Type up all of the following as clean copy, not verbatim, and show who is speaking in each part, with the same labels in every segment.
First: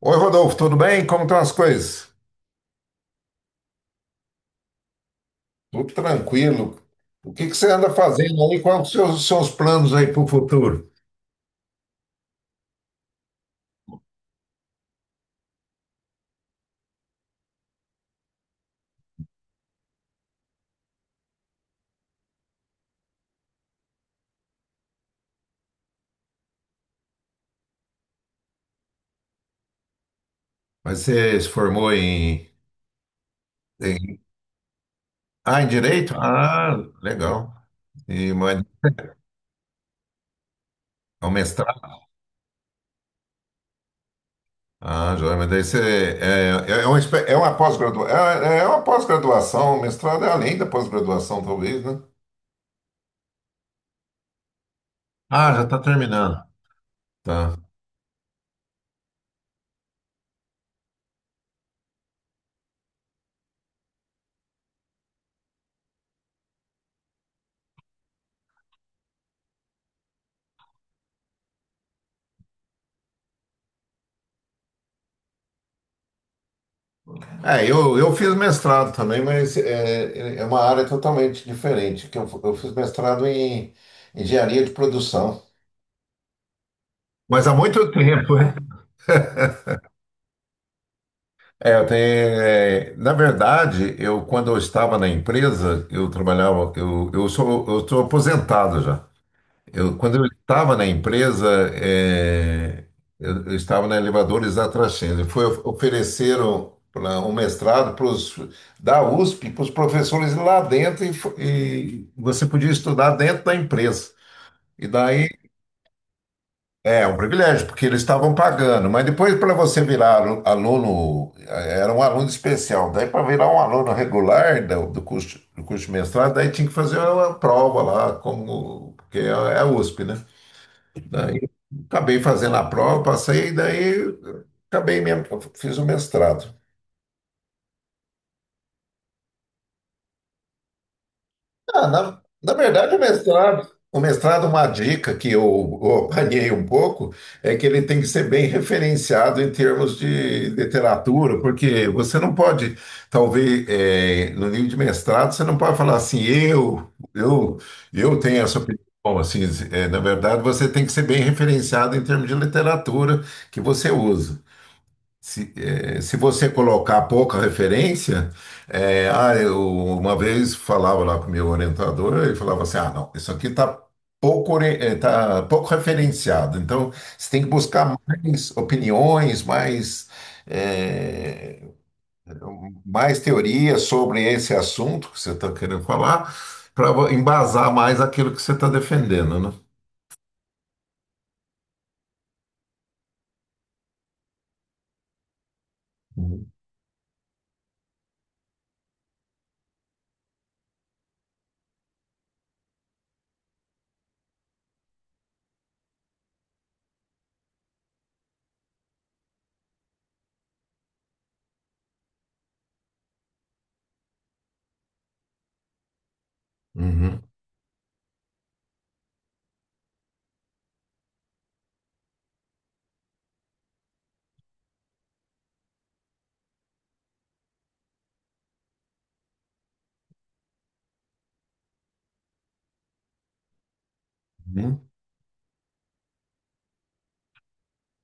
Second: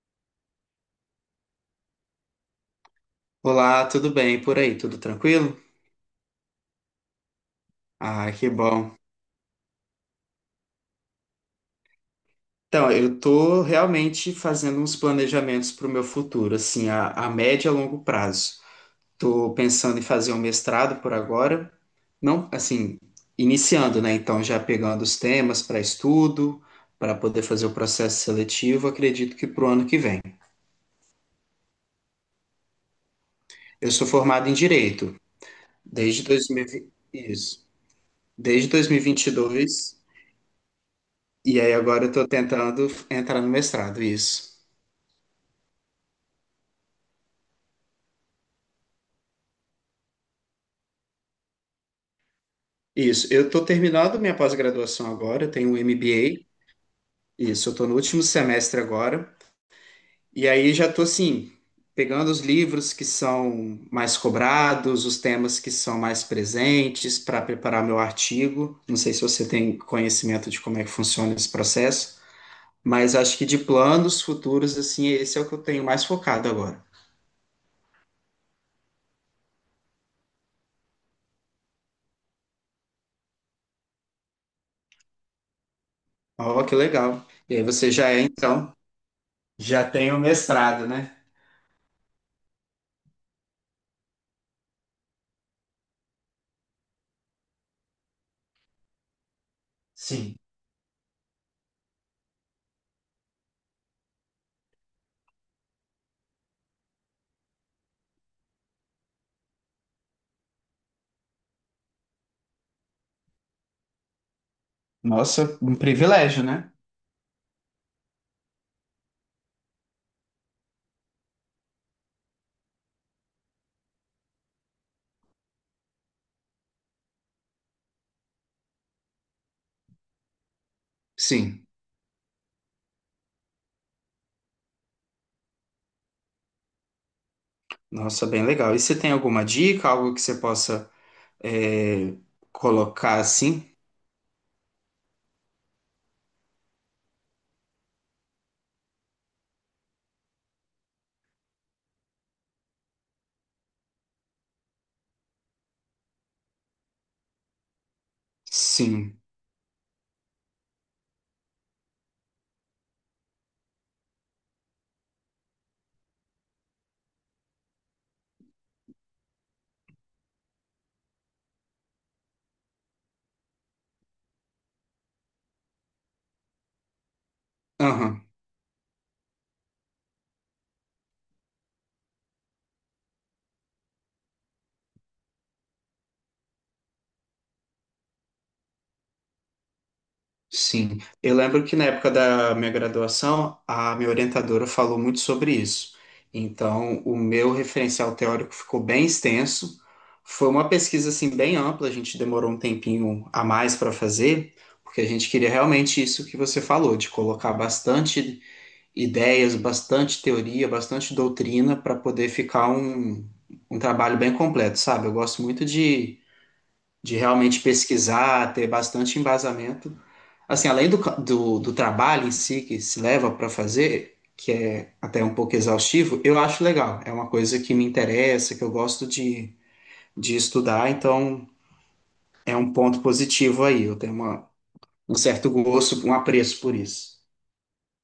Speaker 1: Oi, Rodolfo, tudo bem? Como estão as coisas?
Speaker 2: Olá, tudo bem por aí? Tudo tranquilo?
Speaker 1: Tudo tranquilo. O que você anda
Speaker 2: Ah,
Speaker 1: fazendo
Speaker 2: que
Speaker 1: aí? Quais os
Speaker 2: bom.
Speaker 1: seus, os seus planos aí para o futuro?
Speaker 2: Então, eu tô realmente fazendo uns planejamentos para o meu futuro, assim, a médio e a longo prazo. Tô pensando em fazer um mestrado por agora, não, assim, iniciando, né? Então, já pegando os temas para estudo, para poder fazer o processo seletivo, acredito que para o ano que vem.
Speaker 1: Mas você se formou em,
Speaker 2: Eu sou
Speaker 1: em-
Speaker 2: formado em Direito
Speaker 1: Ah, em Direito?
Speaker 2: desde
Speaker 1: Ah,
Speaker 2: 2020,
Speaker 1: legal.
Speaker 2: isso,
Speaker 1: Mas
Speaker 2: desde 2022, e vinte e dois,
Speaker 1: é um
Speaker 2: e aí
Speaker 1: mestrado?
Speaker 2: agora eu tô tentando entrar no mestrado, isso.
Speaker 1: Ah, joia, mas daí você... É, é é uma, espé- é uma pós-gradua- é, é é uma pós-graduação, o mestrado é além da pós-graduação, talvez, né?
Speaker 2: Isso, eu estou terminando minha pós-graduação agora, eu
Speaker 1: Ah, já
Speaker 2: tenho um
Speaker 1: está terminando.
Speaker 2: MBA,
Speaker 1: Tá.
Speaker 2: isso, eu estou no último semestre agora, e aí já estou assim, pegando os livros que são mais cobrados, os temas que são mais presentes para preparar meu artigo. Não sei se você tem conhecimento de como é que funciona esse processo, mas acho que de planos futuros, assim, esse é o que eu tenho mais focado agora.
Speaker 1: Eu fiz mestrado também, mas é uma área totalmente diferente, que eu fiz mestrado em engenharia de produção.
Speaker 2: Ó, que legal.
Speaker 1: Mas há
Speaker 2: E aí você
Speaker 1: muito
Speaker 2: já é,
Speaker 1: tempo, né?
Speaker 2: então, já tem o mestrado, né?
Speaker 1: Na verdade, eu quando eu estava na empresa, eu trabalhava, eu estou aposentado já. Eu, quando eu
Speaker 2: Sim.
Speaker 1: estava na empresa, eh, eu estava na Elevadores da Trascenda. Ofereceram um mestrado pros, da USP para os professores lá dentro e, e você podia estudar dentro da empresa. E daí
Speaker 2: Nossa, um privilégio, né?
Speaker 1: é um privilégio, porque eles estavam pagando. Mas depois, para você virar aluno, era um aluno especial. Daí, para virar um aluno regular do curso, do curso de mestrado, daí tinha que fazer uma prova lá, como, porque é a USP, né?
Speaker 2: Sim.
Speaker 1: Acabei fazendo a prova, passei, daí acabei mesmo, fiz o mestrado.
Speaker 2: Nossa, bem legal. E você tem alguma dica, algo que você possa
Speaker 1: Ah,
Speaker 2: é,
Speaker 1: na verdade, o
Speaker 2: colocar
Speaker 1: mestrado,
Speaker 2: assim?
Speaker 1: o mestrado, uma dica que eu apanhei um pouco, é que ele tem que ser bem referenciado em termos de literatura, porque você não pode, talvez, no nível de mestrado, você não pode falar assim, eu tenho essa opinião.
Speaker 2: Sim.
Speaker 1: Assim, na verdade, você tem que ser bem referenciado em termos de literatura que você usa. Se, se você colocar pouca referência, eu uma vez falava lá com o meu orientador, ele falava assim, ah, não, isso aqui está pouco, tá pouco referenciado, então você tem que buscar
Speaker 2: Aham,
Speaker 1: mais opiniões, mais, eh, mais teorias sobre esse assunto que você está querendo falar, para embasar mais aquilo que você está defendendo, né?
Speaker 2: sim. Eu lembro que na época da minha graduação, a minha orientadora falou muito sobre isso.
Speaker 1: Uhum.
Speaker 2: Então, o meu referencial teórico ficou bem extenso. Foi uma pesquisa assim bem ampla, a gente demorou um tempinho a mais para fazer, porque a gente queria realmente isso que você falou, de colocar bastante ideias, bastante teoria, bastante doutrina para poder ficar um trabalho bem completo, sabe? Eu gosto muito de realmente pesquisar, ter bastante embasamento. Assim, além do, do, do trabalho em si que se leva para fazer, que é até um pouco exaustivo, eu acho legal. É uma coisa que me interessa, que eu gosto de estudar, então é um ponto positivo aí. Eu tenho
Speaker 1: Uhum.
Speaker 2: um certo gosto, um apreço por isso.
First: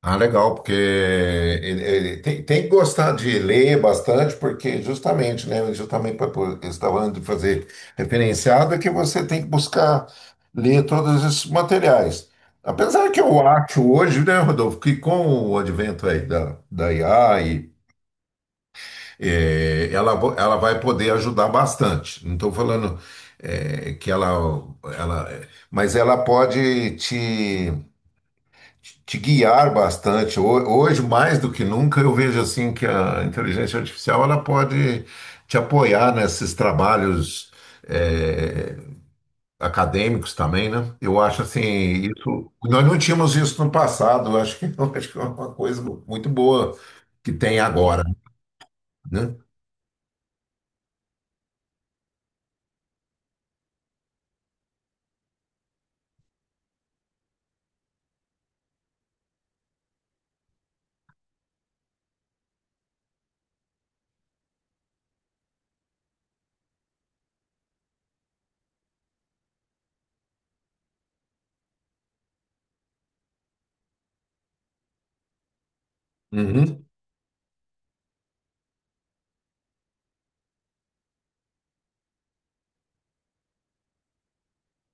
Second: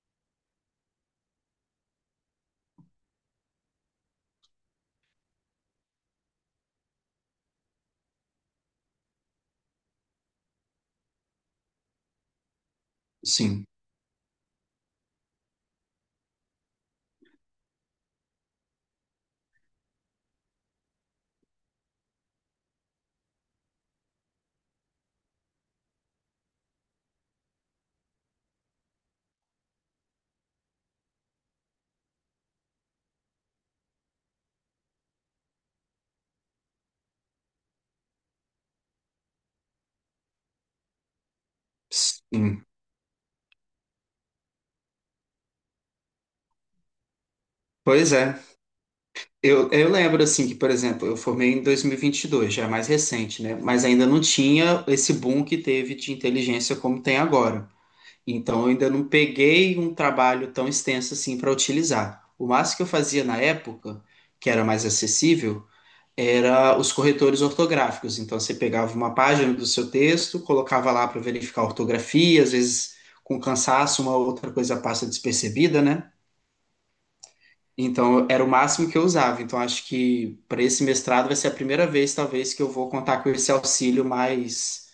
Speaker 1: Ah, legal, porque ele tem, tem que gostar de ler bastante, porque justamente, né? Justamente para eu estava falando de fazer referenciado, é que você tem que buscar ler todos esses materiais. Apesar que eu
Speaker 2: Sim,
Speaker 1: acho hoje, né, Rodolfo, que com o advento aí da IA, e, ela, ela vai poder ajudar bastante. Não estou falando que ela, ela. Mas ela pode te guiar bastante. Hoje, mais do que nunca, eu vejo assim que a inteligência artificial ela pode te apoiar nesses trabalhos eh, acadêmicos também, né? Eu acho assim, isso
Speaker 2: sim.
Speaker 1: nós não tínhamos isso no passado. Eu acho que, eu acho que é uma coisa muito boa que tem agora,
Speaker 2: Pois é.
Speaker 1: né?
Speaker 2: Eu lembro, assim, que, por exemplo, eu formei em 2022, já é mais recente, né? Mas ainda não tinha esse boom que teve de inteligência como tem agora. Então, eu ainda não peguei um trabalho tão extenso assim para utilizar. O máximo que eu fazia na época, que era mais acessível, era os corretores ortográficos. Então, você pegava uma página do seu texto, colocava lá para verificar a ortografia, às vezes, com cansaço, uma outra coisa passa despercebida, né?
Speaker 1: Uhum.
Speaker 2: Então, era o máximo que eu usava. Então, acho que para esse mestrado vai ser a primeira vez, talvez, que eu vou contar com esse auxílio mais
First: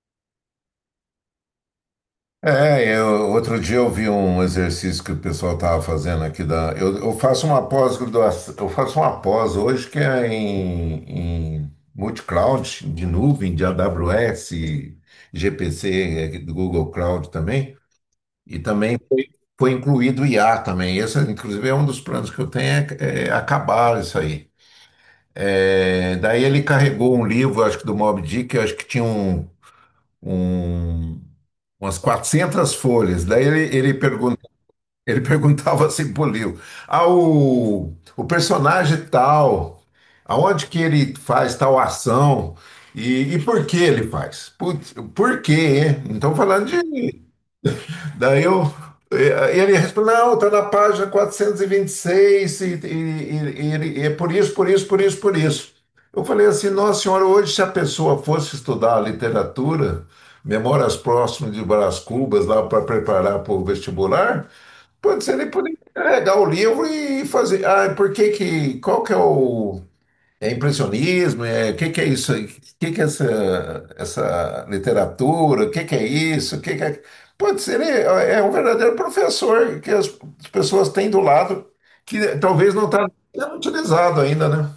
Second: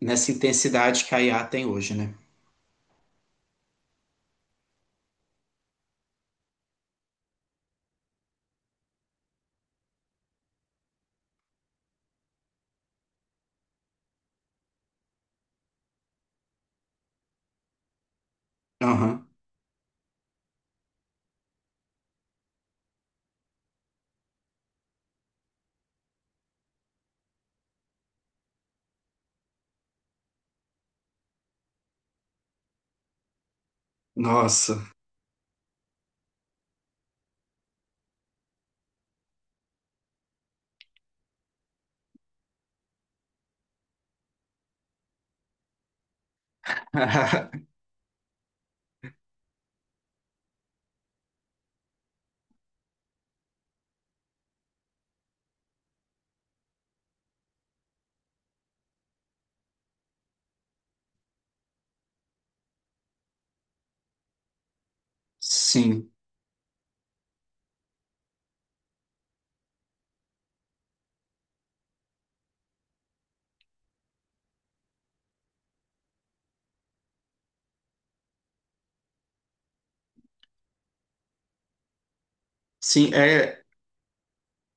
Speaker 2: nessa intensidade que a IA tem hoje, né?
Speaker 1: É, eu, outro dia eu vi um exercício que o pessoal estava fazendo aqui da. Eu faço uma pós-graduação, eu faço uma pós hoje que é em multi-cloud, de nuvem, de AWS, GPC, do Google Cloud também. E também
Speaker 2: Aham.
Speaker 1: foi incluído o IA também. Esse, inclusive, é um dos planos que eu tenho é, é acabar isso aí. É, daí ele carregou um livro, acho que do Moby Dick, eu acho que tinha um, um- umas 400 folhas. Daí ele perguntou
Speaker 2: Nossa.
Speaker 1: ele perguntava assim pro Leo, ah, o personagem tal, aonde que ele faz tal ação e por que ele faz? Putz, por quê? Hein? Não estão falando de... mim." Daí eu, ele respondeu: não, tá na página 426 e é por isso, por isso, por isso, por isso. Eu falei assim, nossa senhora, hoje se a pessoa fosse estudar literatura, Memórias Próximas de Brás Cubas, lá para preparar para o vestibular... Pode ser, ele poderia
Speaker 2: Sim.
Speaker 1: é, dar o livro e fazer. Ah, por que que. Qual que é o. É impressionismo? É, o que que é isso? Aí? O que que é essa, essa literatura? O que que é isso? O que que é... Pode ser, ele é um verdadeiro professor que as pessoas têm do lado, que talvez não está
Speaker 2: Sim,
Speaker 1: sendo
Speaker 2: é.
Speaker 1: utilizado ainda, né?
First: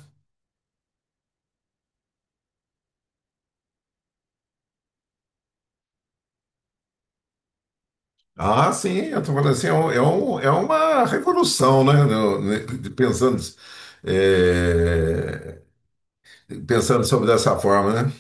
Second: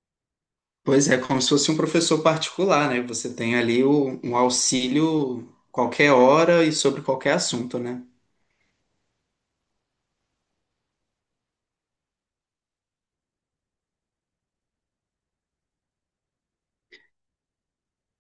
Speaker 2: Pois é, como se fosse um professor particular, né? Você tem ali um auxílio qualquer hora e sobre qualquer assunto, né?
Speaker 1: Ah, sim, eu estou falando assim, é uma revolução, né? Pensando, é, pensando sobre dessa forma, né?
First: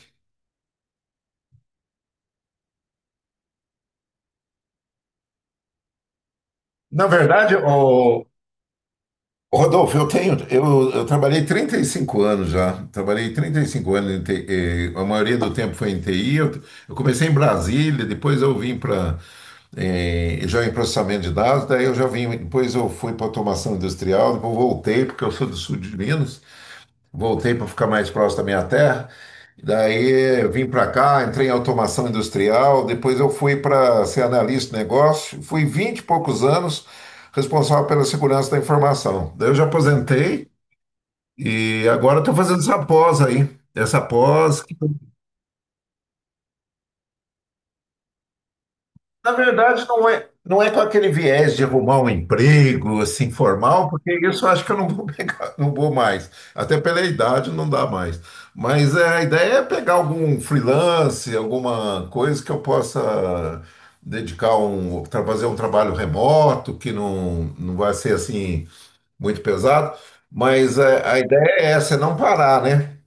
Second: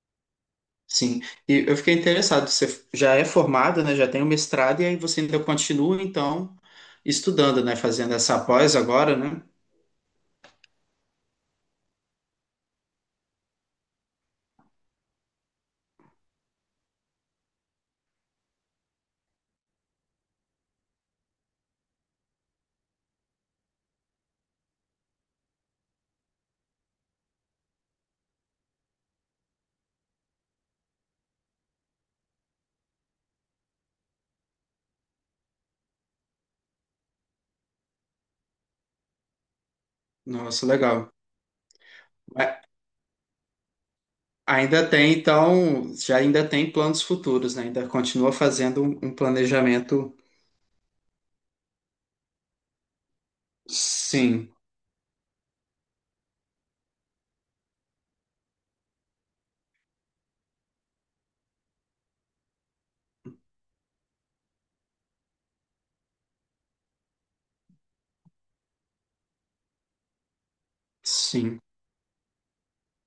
Speaker 2: Sim. E eu fiquei interessado, você já é formada, né? Já tem o mestrado e aí você ainda continua, então,
Speaker 1: Na verdade,
Speaker 2: estudando, né? Fazendo
Speaker 1: o
Speaker 2: essa pós agora, né?
Speaker 1: Rodolfo, eu tenho, eu trabalhei 35 anos já. Trabalhei 35 anos em TI, a maioria do tempo foi em TI. Eu comecei em Brasília, depois eu vim para já em processamento de dados, daí eu já vim, depois eu fui para automação industrial, depois voltei porque eu sou do sul de Minas. Voltei para ficar mais próximo da minha terra. Daí vim para cá, entrei em automação industrial, depois eu fui para ser analista de negócio, fui 20 e poucos anos responsável pela segurança da informação. Daí eu já aposentei
Speaker 2: Nossa, legal.
Speaker 1: e agora estou fazendo
Speaker 2: A-
Speaker 1: essa pós aí. Essa pós que
Speaker 2: Ainda tem, então, já ainda tem planos futuros, né? Ainda continua fazendo um
Speaker 1: na verdade, não
Speaker 2: planejamento.
Speaker 1: é, não é com aquele viés de arrumar um emprego, assim, formal, porque isso eu
Speaker 2: Sim,
Speaker 1: acho que eu não vou pegar, não vou mais. Até pela idade não dá mais. Mas é, a ideia é pegar algum freelance, alguma coisa que eu possa dedicar um, fazer um trabalho remoto, que não vai ser assim muito pesado. Mas é, a ideia
Speaker 2: sim.
Speaker 1: é essa, é não parar, né?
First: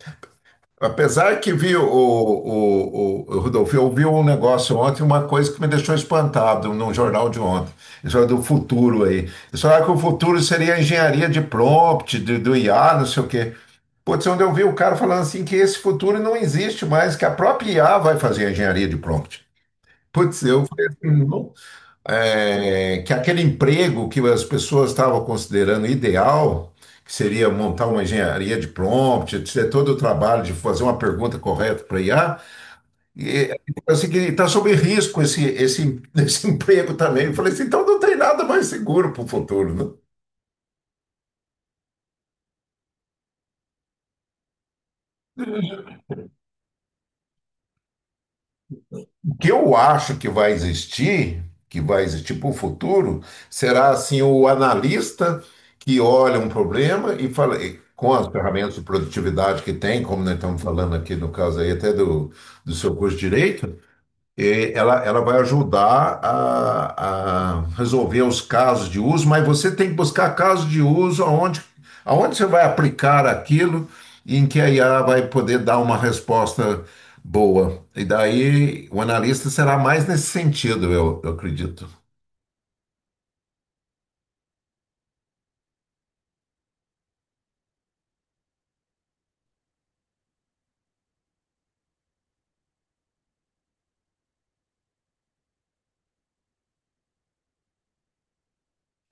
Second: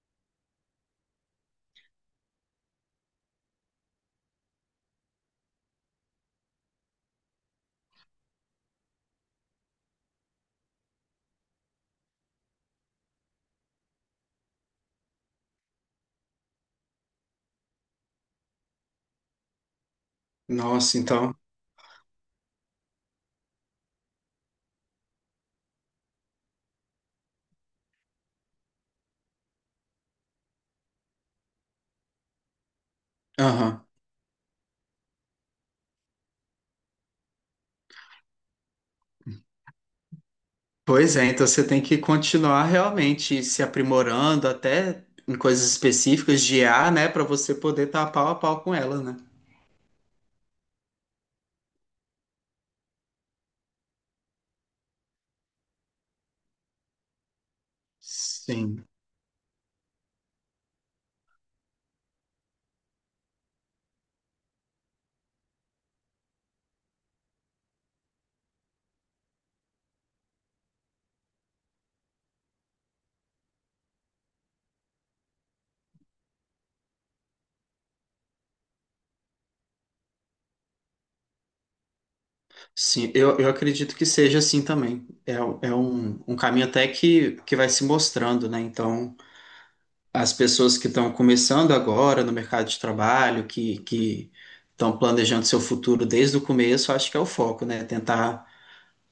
Speaker 1: Apesar que vi o Rodolfo, eu vi um negócio ontem, uma coisa que me deixou espantado num jornal de ontem. Isso é do futuro aí. Eles falaram que o futuro seria a engenharia de prompt, do IA, não sei o quê. Putz, onde eu vi o cara falando assim que esse futuro não existe mais, que a própria IA vai fazer a engenharia de prompt. Putz, eu falei
Speaker 2: Nossa,
Speaker 1: assim,
Speaker 2: então.
Speaker 1: é, que aquele emprego que as pessoas estavam considerando ideal, que seria montar uma engenharia de prompt, ter todo o trabalho de fazer uma pergunta correta para IA, e,
Speaker 2: Aham.
Speaker 1: assim, que está sob risco esse, esse emprego também. Eu falei assim, então não tem nada mais seguro para o futuro, né?
Speaker 2: Pois é, então você tem que continuar realmente se aprimorando até em coisas específicas de IA, né? Para você poder estar pau a pau com ela, né?
Speaker 1: O que eu acho que vai existir para o futuro, será assim o analista que olha um problema e fala, e com as ferramentas de
Speaker 2: Sim,
Speaker 1: produtividade que tem, como nós estamos falando aqui no caso aí até do, do seu curso de direito, e ela vai ajudar a resolver os casos de uso, mas você tem que buscar casos de uso aonde, aonde você vai aplicar aquilo e em que a IA vai poder dar uma resposta boa. E daí o analista será mais nesse sentido, eu acredito.
Speaker 2: sim, eu acredito que seja assim também. É, é um, um caminho até que vai se mostrando, né? Então, as pessoas que estão começando agora no mercado de trabalho, que estão planejando seu futuro desde o começo, acho que é o foco, né? Tentar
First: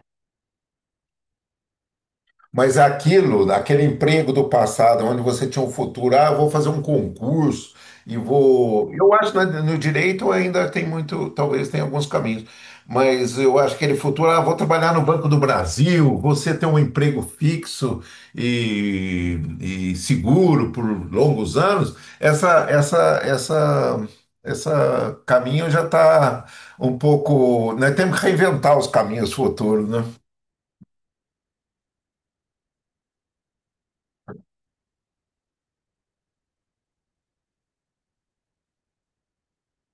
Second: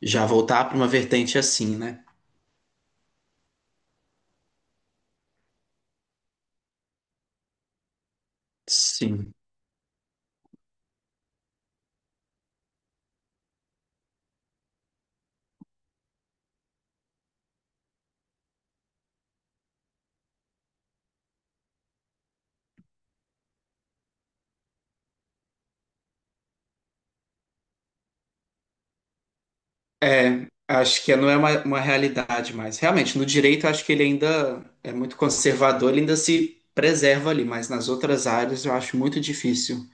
Speaker 2: já voltar para uma vertente assim, né?
Speaker 1: Mas aquilo, aquele emprego do passado, onde você tinha um futuro, ah, eu vou fazer um concurso e vou. Eu acho
Speaker 2: Sim.
Speaker 1: que no direito ainda tem muito, talvez tenha alguns caminhos, mas eu acho que aquele futuro, ah, vou trabalhar no Banco do Brasil, você ter um emprego fixo e seguro por longos anos, essa, essa caminho já está um pouco. Nós temos que reinventar os caminhos futuros, né?
Speaker 2: É, acho que não é uma realidade mais. Realmente, no direito, eu acho que ele ainda é muito conservador, ele ainda se preserva ali, mas nas outras áreas eu acho muito difícil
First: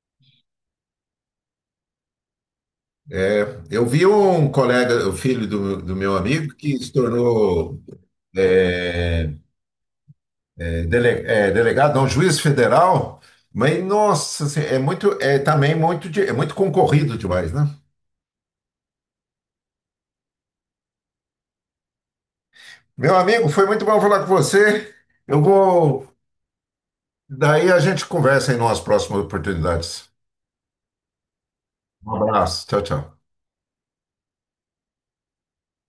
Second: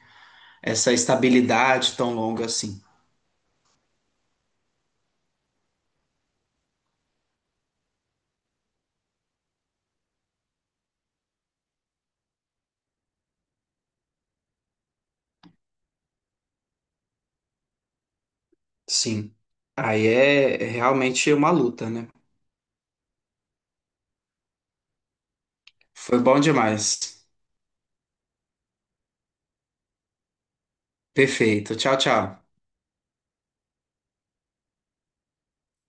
Speaker 2: essa estabilidade tão longa assim.
Speaker 1: Eu vi um colega, o filho do meu amigo, que se tornou é, é, delegado, não, juiz federal, mas nossa, assim, é muito, é também muito, é muito concorrido demais, né?
Speaker 2: Sim. Aí é realmente uma luta, né?
Speaker 1: Meu amigo, foi muito bom falar com você. Eu vou,
Speaker 2: Foi bom demais.
Speaker 1: daí a gente conversa em umas próximas oportunidades.
Speaker 2: Perfeito. Tchau,
Speaker 1: Um
Speaker 2: tchau.
Speaker 1: abraço, tchau, tchau.